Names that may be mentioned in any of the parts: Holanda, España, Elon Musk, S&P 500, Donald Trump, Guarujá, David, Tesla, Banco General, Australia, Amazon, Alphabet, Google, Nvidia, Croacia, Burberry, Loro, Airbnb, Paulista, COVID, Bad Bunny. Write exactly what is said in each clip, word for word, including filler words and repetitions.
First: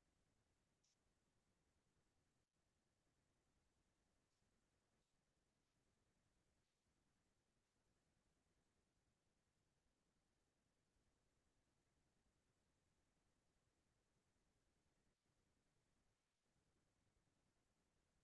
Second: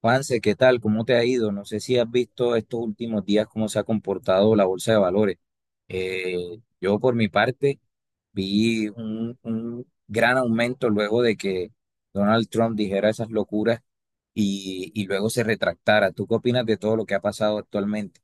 Juanse, ¿qué tal? ¿Cómo te ha ido? No sé si has visto estos últimos días cómo se ha comportado la bolsa de valores. Eh, yo por mi parte vi un, un gran aumento luego de que Donald Trump dijera esas locuras y, y luego se retractara. ¿Tú qué opinas de todo lo que ha pasado actualmente?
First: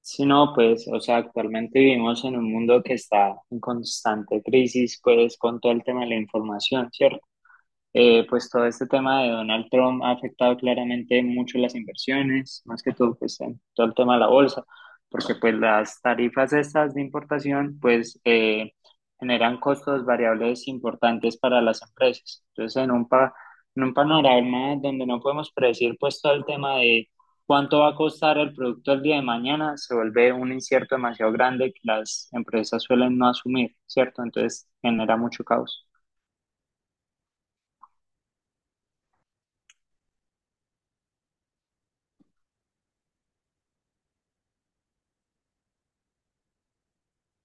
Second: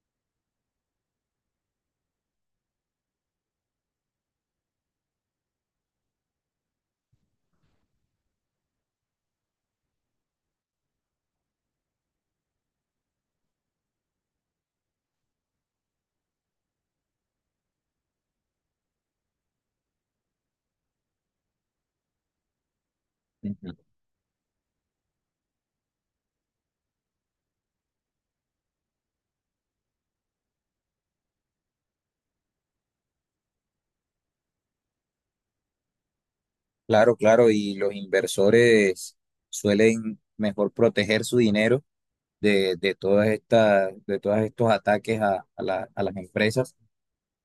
Sí, no, pues, o sea, actualmente vivimos en un mundo que está en constante crisis, pues, con todo el tema de la información, ¿cierto? Eh, pues todo este tema de Donald Trump ha afectado claramente mucho las inversiones, más que todo pues en todo el tema de la bolsa, porque pues las tarifas estas de importación pues eh, generan costos variables importantes para las empresas. Entonces en un, pa- Ujú. en un panorama donde no podemos predecir pues todo el tema de cuánto va a costar el producto el día de mañana, se vuelve un incierto demasiado grande que las empresas suelen no asumir, ¿cierto? Entonces genera mucho caos. Claro, claro, y los inversores suelen mejor proteger su dinero de, de todas estas, de todos estos ataques a, a la- a las empresas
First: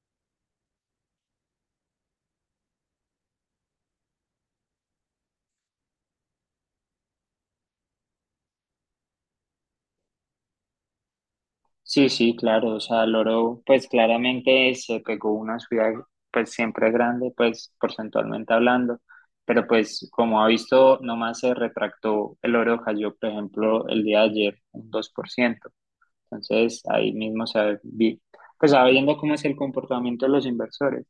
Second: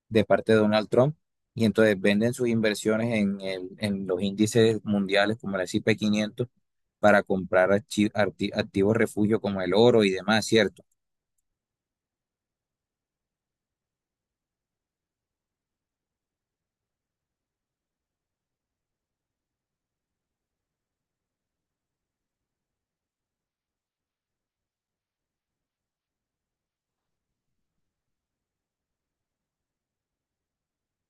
de parte de Donald Trump, y entonces venden sus inversiones en, el- en los índices mundiales como el S and P quinientos para comprar archi- arti- activos refugio como el oro y demás, ¿cierto? Sí, sí, claro, o sea, loro, pues claramente se pegó una ciudad, pues siempre grande, pues porcentualmente hablando, pero pues como ha visto, nomás se retractó, el oro cayó, por ejemplo, el día de ayer un dos por ciento, entonces ahí mismo se vi, pues sabiendo cómo es el comportamiento de los inversores.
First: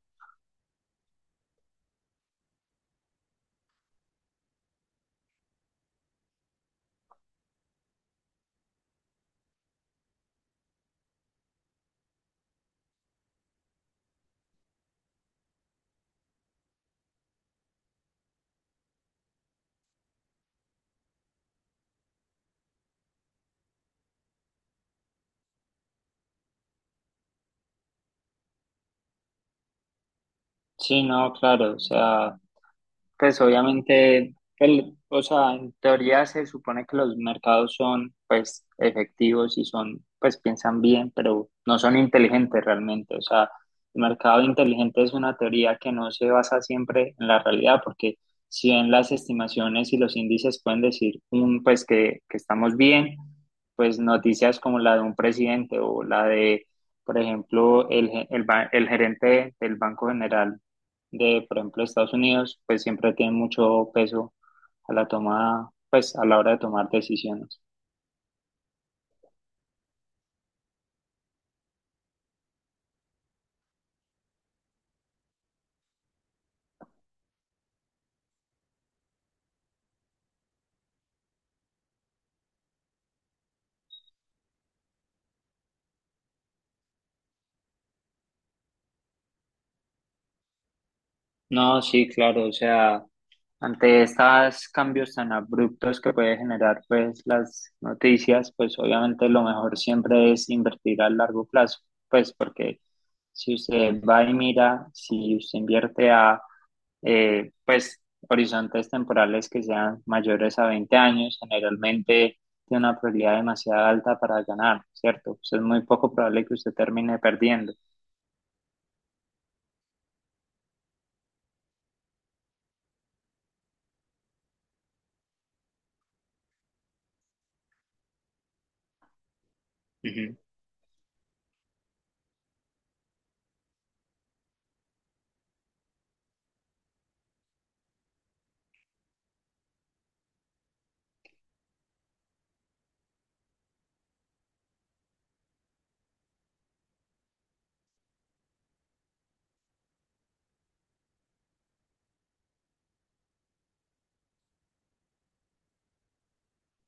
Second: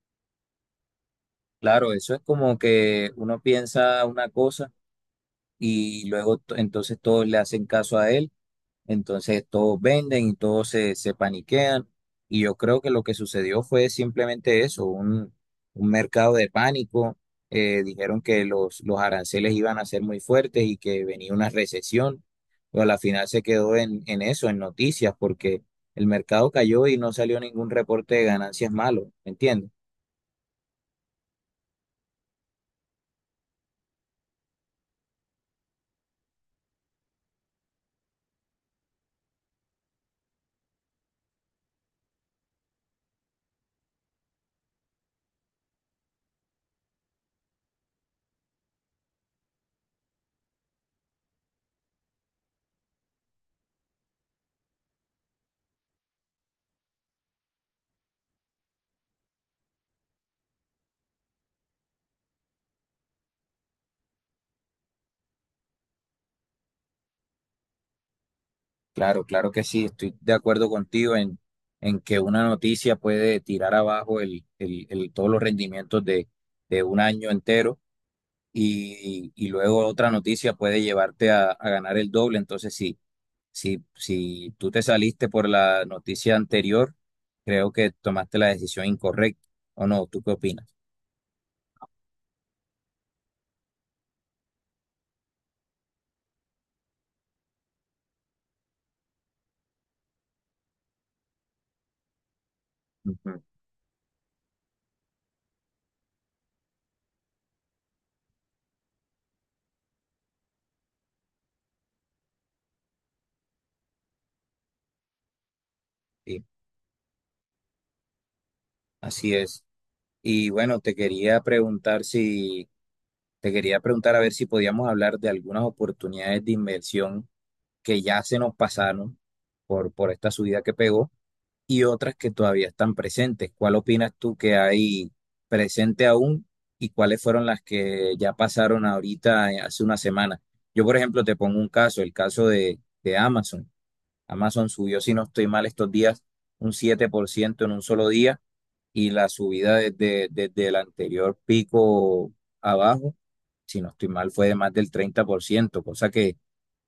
Claro, eso es como que uno piensa una cosa y luego to- entonces todos le hacen caso a él. Entonces todos venden y todos se, se paniquean. Y yo creo que lo que sucedió fue simplemente eso, un, un mercado de pánico. Eh, dijeron que los, los aranceles iban a ser muy fuertes y que venía una recesión. Pero a la final se quedó en, en eso, en noticias, porque el mercado cayó y no salió ningún reporte de ganancias malo, ¿me entiendes? Sí, no, claro, o sea, pues obviamente, el- o sea, en teoría se supone que los mercados son pues efectivos y son, pues piensan bien, pero no son inteligentes realmente. O sea, el mercado inteligente es una teoría que no se basa siempre en la realidad, porque si bien las estimaciones y los índices pueden decir un, pues que, que estamos bien, pues noticias como la de un presidente o la de, por ejemplo, el, ge- el, ba- el gerente del Banco General de, por ejemplo, Estados Unidos, pues siempre tiene mucho peso a la toma, pues a la hora de tomar decisiones. Claro, claro que sí, estoy de acuerdo contigo en, en que una noticia puede tirar abajo el, el, el- todos los rendimientos de, de un año entero. y, y luego otra noticia puede llevarte a, a ganar el doble. Entonces, sí, si, si tú te saliste por la noticia anterior, creo que tomaste la decisión incorrecta. ¿O no? ¿Tú qué opinas? No, sí, claro, o sea, ante estos cambios tan abruptos que puede generar pues las noticias, pues obviamente lo mejor siempre es invertir a largo plazo, pues porque Ujú. si usted va y mira, si usted invierte a eh, pues horizontes temporales que sean mayores a veinte años, generalmente tiene una probabilidad demasiado alta para ganar, ¿cierto? Pues es muy poco Sí, probable que usted termine perdiendo. así es. Y bueno, te quería preguntar si, te quería preguntar a ver si podíamos hablar de algunas oportunidades de inversión que ya se nos pasaron por, por esta Ujú. subida que pegó, y otras que todavía están presentes. ¿Cuál opinas tú que hay presente aún y cuáles fueron las que ya pasaron ahorita eh, hace una semana? Yo, por ejemplo, te pongo un caso, el caso de, de Amazon. Amazon subió, si no estoy mal, estos días un siete por ciento en un solo día, y la subida desde, desde el anterior pico abajo, si no estoy mal, fue de más del treinta por ciento, cosa que,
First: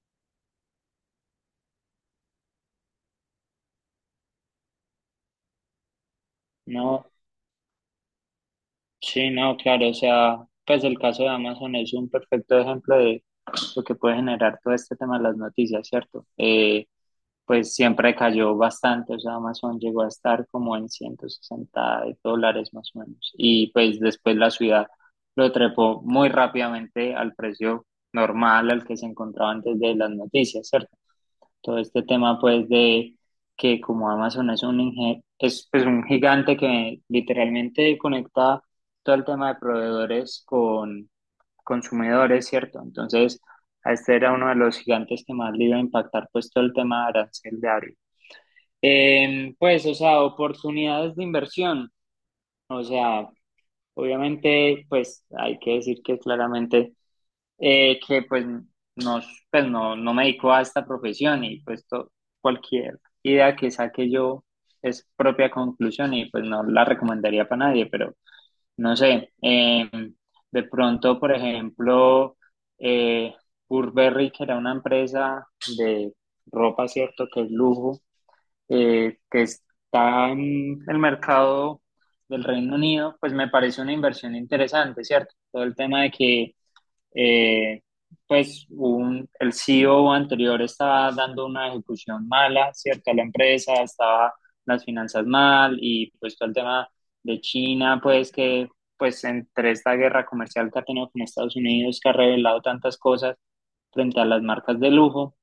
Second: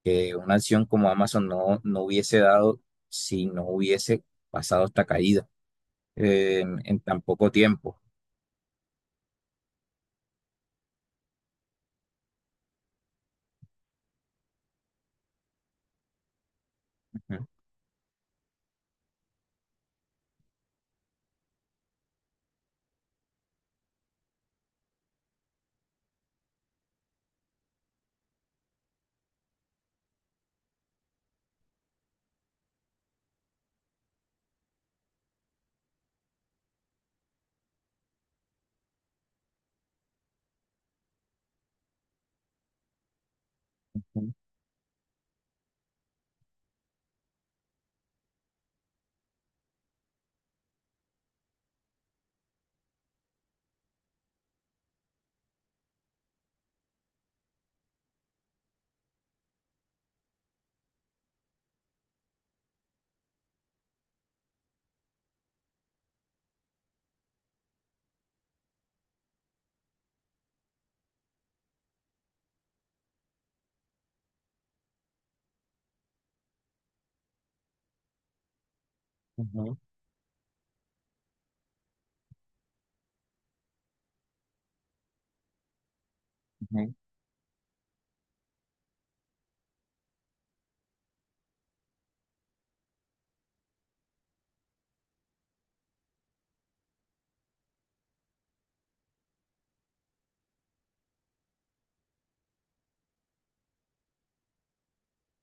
que una acción como Amazon no, no hubiese dado si no hubiese pasado esta caída eh, en, en No, tan poco tiempo. sí, no, claro, o sea, pues el caso de Amazon es un perfecto ejemplo de lo que puede generar todo este tema de las noticias, ¿cierto? Eh, Ujú, Pues siempre cayó bastante, o sea, Amazon llegó a estar como en ciento sesenta dólares más o menos. Y pues después la ciudad lo trepó muy rápidamente al precio normal al que se encontraba antes de las noticias, ¿cierto? Todo este tema pues de que como Amazon es un, inge- es, pues, un gigante que literalmente conecta todo el tema de proveedores con consumidores, ¿cierto? Entonces, a este era uno de los gigantes que más le iba a impactar pues todo el tema de arancel de. Em, pues, o sea, oportunidades de inversión. O sea, obviamente, pues hay que decir que claramente eh, que pues no, pues no, no me dedico a esta profesión y pues to- cualquier idea que saque yo es propia conclusión y pues no la recomendaría para nadie, pero no sé, em, de pronto, por ejemplo, eh, Burberry, que era una empresa de ropa, ¿cierto? Que es lujo eh, que ujú, está en el mercado del Reino Unido, pues me parece una inversión interesante, ¿cierto? Todo el tema de que, ujú. eh, pues, un, el C E O anterior estaba dando una ejecución mala, ¿cierto? A la empresa, estaba las finanzas mal y pues todo el tema de China, pues que, pues, entre esta guerra comercial que ha tenido con Estados Unidos, que ha revelado tantas cosas frente a las marcas de lujo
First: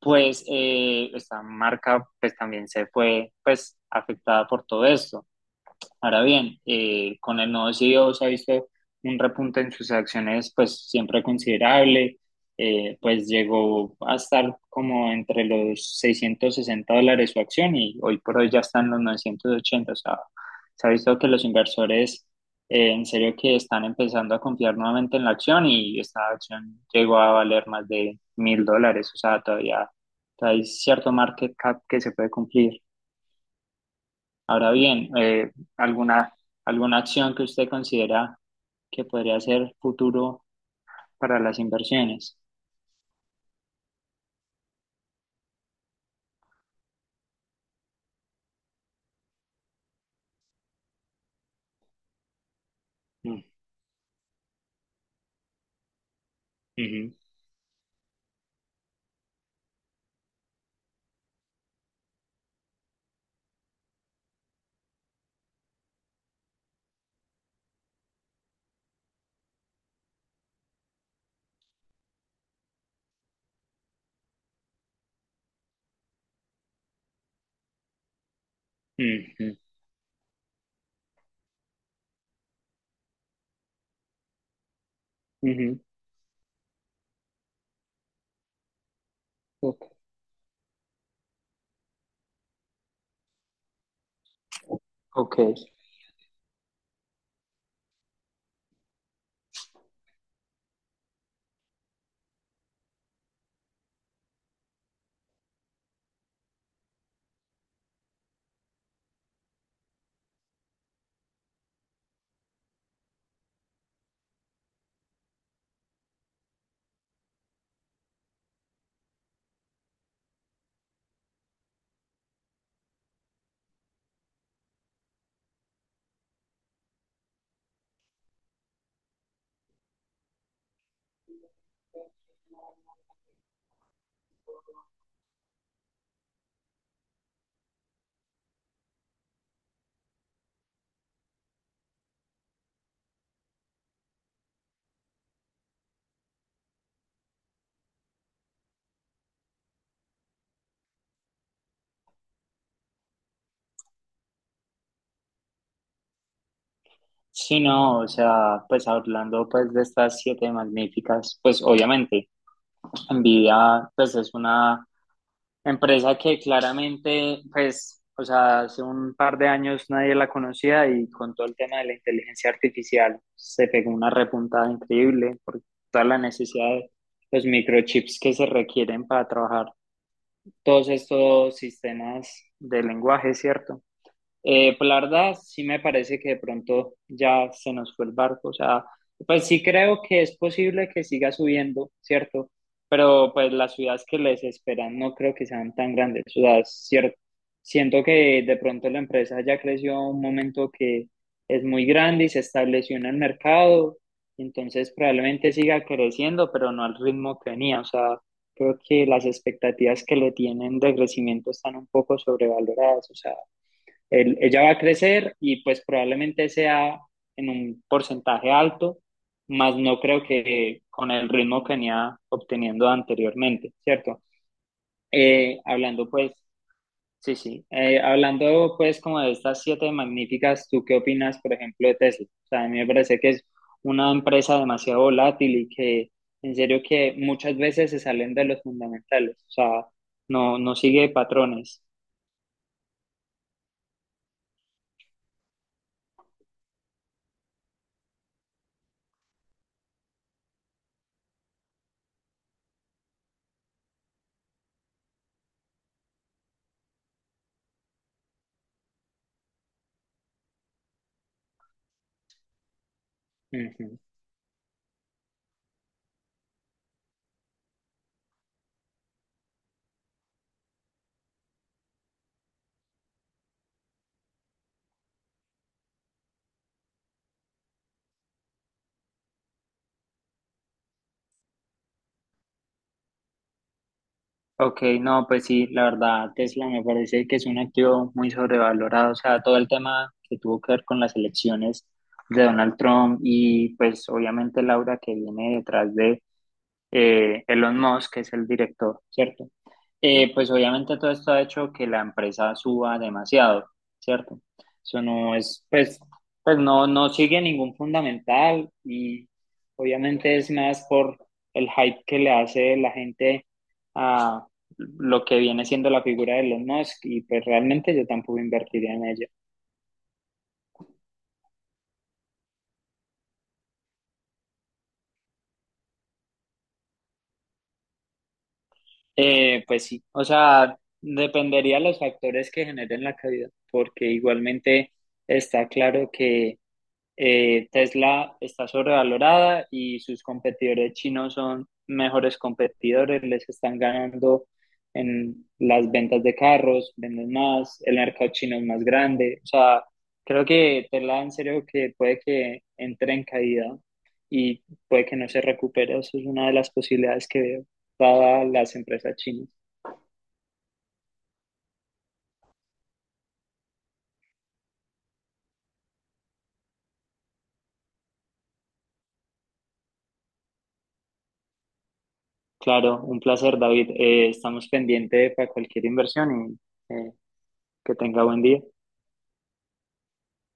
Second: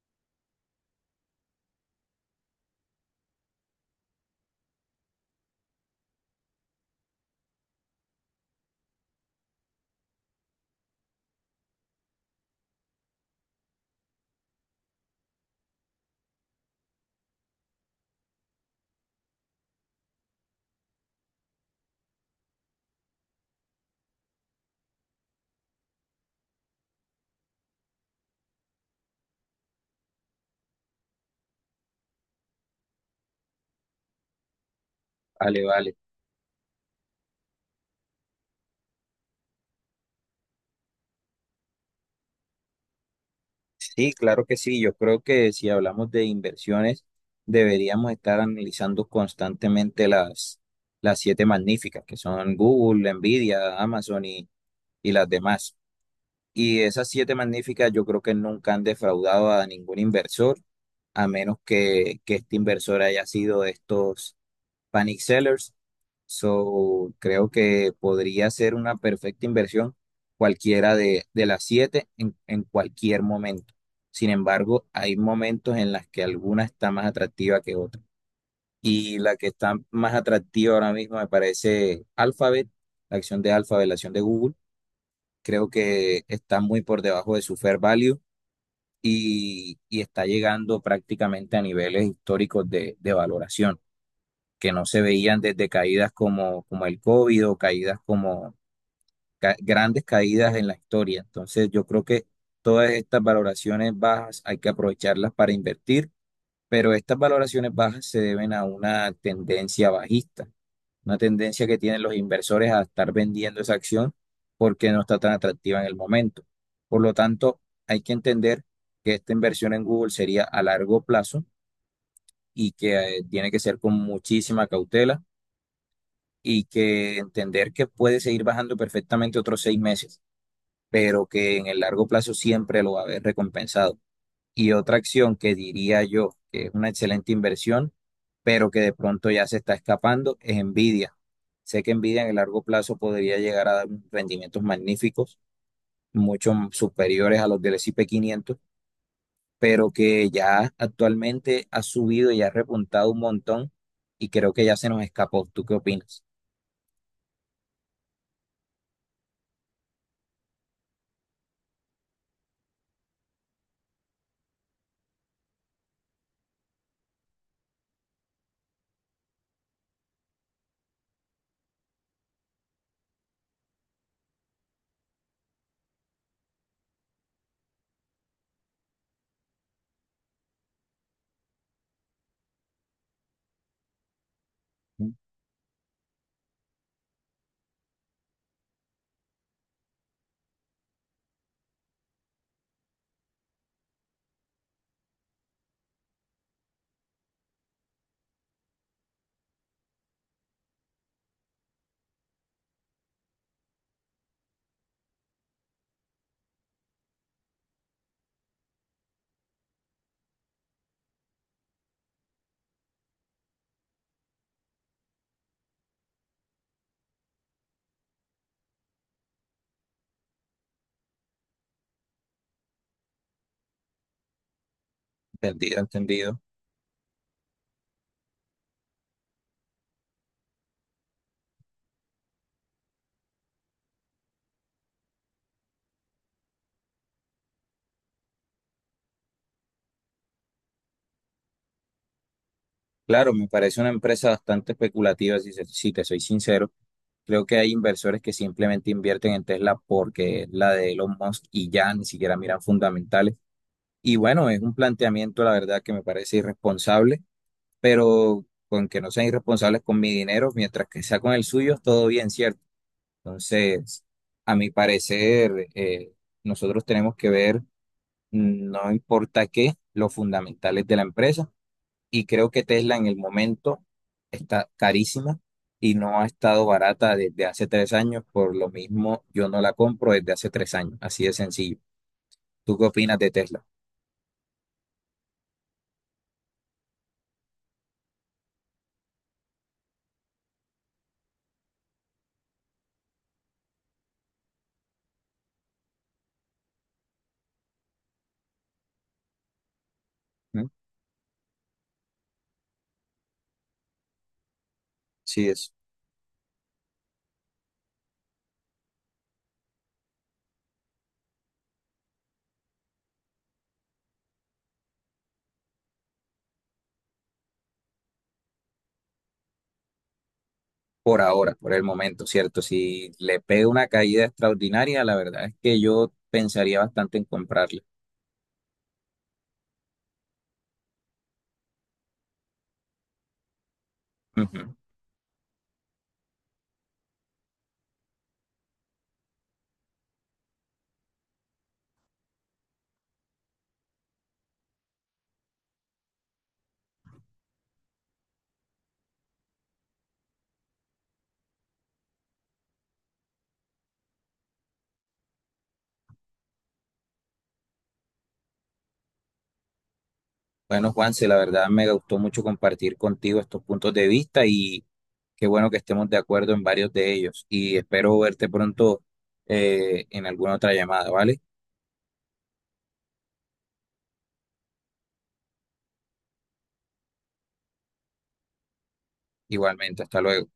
pues eh, esta marca pues también se fue pues afectada por todo esto. Ahora bien, eh, con el nuevo C E O se ha visto un repunte en sus acciones, pues siempre considerable, eh, pues llegó a estar como entre los seiscientos sesenta dólares su acción y hoy por hoy ya están los novecientos ochenta, o sea, se ha visto que los inversores eh, en serio que están empezando a confiar nuevamente en la acción y esta acción llegó a valer más de mil dólares, o sea, todavía, todavía hay cierto market cap que se puede cumplir. Ahora bien, eh, Vale, vale. ¿alguna, alguna acción que usted considera que podría ser futuro para las inversiones? Sí, claro que sí. Yo creo que si hablamos de inversiones, deberíamos estar analizando constantemente las, las siete magníficas, que son Google, Mm, Nvidia, Amazon y, y las demás. Y esas ujú, siete magníficas yo creo que nunca han defraudado a ningún inversor, a menos que, que este inversor haya sido de estos panic sellers. So, creo que podría ser una perfecta inversión cualquiera de, de las siete en, en cualquier momento. Sin embargo, hay momentos en las que alguna está más atractiva que otra. Y la que ujú, está más atractiva ahora mismo me parece Alphabet, la acción de Alphabet, la acción de Google. Creo ujú. que está muy por debajo de su fair value, y, Ok. y está llegando prácticamente a niveles históricos de de valoración que no se Ok, veían desde caídas como, como el COVID, o caídas como ca- grandes caídas en la historia. Entonces, yo creo que todas estas valoraciones bajas hay que aprovecharlas para invertir, pero estas valoraciones bajas se deben a una tendencia bajista, una tendencia que tienen los inversores a estar vendiendo esa acción porque no está tan atractiva en el momento. Por lo tanto, hay que entender que esta inversión en Google sería a largo plazo, y que eh, tiene que ser con muchísima cautela, y que entender que puede seguir bajando perfectamente otros seis meses, pero que en el largo plazo siempre lo va a haber recompensado. Y otra acción que diría yo que es una excelente inversión, pero que de pronto ya se está escapando, es Nvidia. Sé que Nvidia en el largo plazo podría llegar a dar rendimientos magníficos, mucho superiores a los del S and P quinientos, pero que ya actualmente ha subido y ha repuntado un montón, y creo que ya se nos escapó. ¿Tú qué opinas? sí, no, o sea, pues hablando pues de estas siete magníficas, pues obviamente, Nvidia pues es una empresa que claramente, pues, o sea, hace un par de años nadie la conocía y con todo el tema de la inteligencia artificial se pegó una repuntada increíble por toda la necesidad de los microchips que se requieren para trabajar todos estos sistemas de lenguaje, ¿cierto? Eh, pues la verdad, sí me parece que de pronto ya se nos fue el barco. O sea, pues sí creo que es posible que siga subiendo, ¿cierto? Pero pues las ciudades que les esperan no creo que sean tan grandes. O sea, es cierto. Siento que de pronto la empresa ya creció a un momento que es muy grande y se estableció en el mercado. Entonces probablemente siga creciendo, pero no al ritmo que venía. O sea, creo que las expectativas que le tienen de crecimiento están un poco sobrevaloradas. O sea, él- ella va a crecer y pues probablemente sea en un porcentaje alto, más no creo que con el ritmo que venía obteniendo anteriormente, ¿cierto? Eh, Entendido, Hablando pues, entendido. sí, sí. Eh, hablando pues como de estas siete magníficas, ¿tú qué opinas, por ejemplo, de Tesla? O sea, a mí me parece que es una empresa demasiado volátil y que en serio que muchas veces se salen de los fundamentales, o sea, no, no sigue patrones. Claro, me parece una empresa bastante especulativa, si, se- si te soy sincero. Creo que hay inversores que simplemente invierten en Tesla porque es la de Elon Musk y ya ni siquiera miran fundamentales. Y bueno, es un planteamiento, la verdad, que me parece irresponsable, pero con que no sean irresponsables con mi dinero, mientras que sea con el suyo, todo bien, ¿cierto? Ujú. Entonces, a mi parecer, eh, nosotros tenemos que ver, mm, no importa qué, los fundamentales de la empresa. Y creo que Tesla en el momento está carísima y no ha estado barata desde hace tres años. Por lo mismo, yo no la compro desde hace tres años, así de sencillo. ¿Tú qué opinas de Tesla? Ok, no, pues sí, la verdad, Tesla me parece que es un activo muy sobrevalorado, o sea, todo el tema que tuvo que ver con las elecciones de Donald Trump y pues obviamente Laura que viene detrás de eh, Elon Musk, que es el director, ¿cierto? Eh, pues ¿Mm? obviamente todo esto ha hecho que la empresa suba demasiado, ¿cierto? Eso no Sí, es, es pues, pues no, no sigue ningún fundamental y obviamente es más por el hype que le hace la gente a lo que viene siendo la figura de Elon Musk y pues realmente yo tampoco invertiría en ella. por ahora, por el momento, ¿cierto? Si le pega una caída extraordinaria, la verdad es que yo pensaría bastante en comprarla. Eh, pues sí, o sea, dependería de los factores que generen la caída, porque Ujú. igualmente está claro que eh, Tesla está sobrevalorada y sus competidores chinos son mejores competidores, les están ganando en las ventas de carros, venden más, el mercado chino es más grande. O sea, creo que Tesla en serio que puede que entre en caída y puede que no se recupere. Eso es una de las posibilidades que veo para las empresas chinas. Bueno, Juanse, la verdad me gustó mucho compartir contigo estos puntos de vista. Y qué bueno que estemos de acuerdo en varios de ellos, y espero verte pronto eh, en alguna otra llamada, ¿vale? Claro, un placer, David. Eh, estamos pendientes para cualquier inversión y eh, que tenga buen día. Igualmente, hasta luego.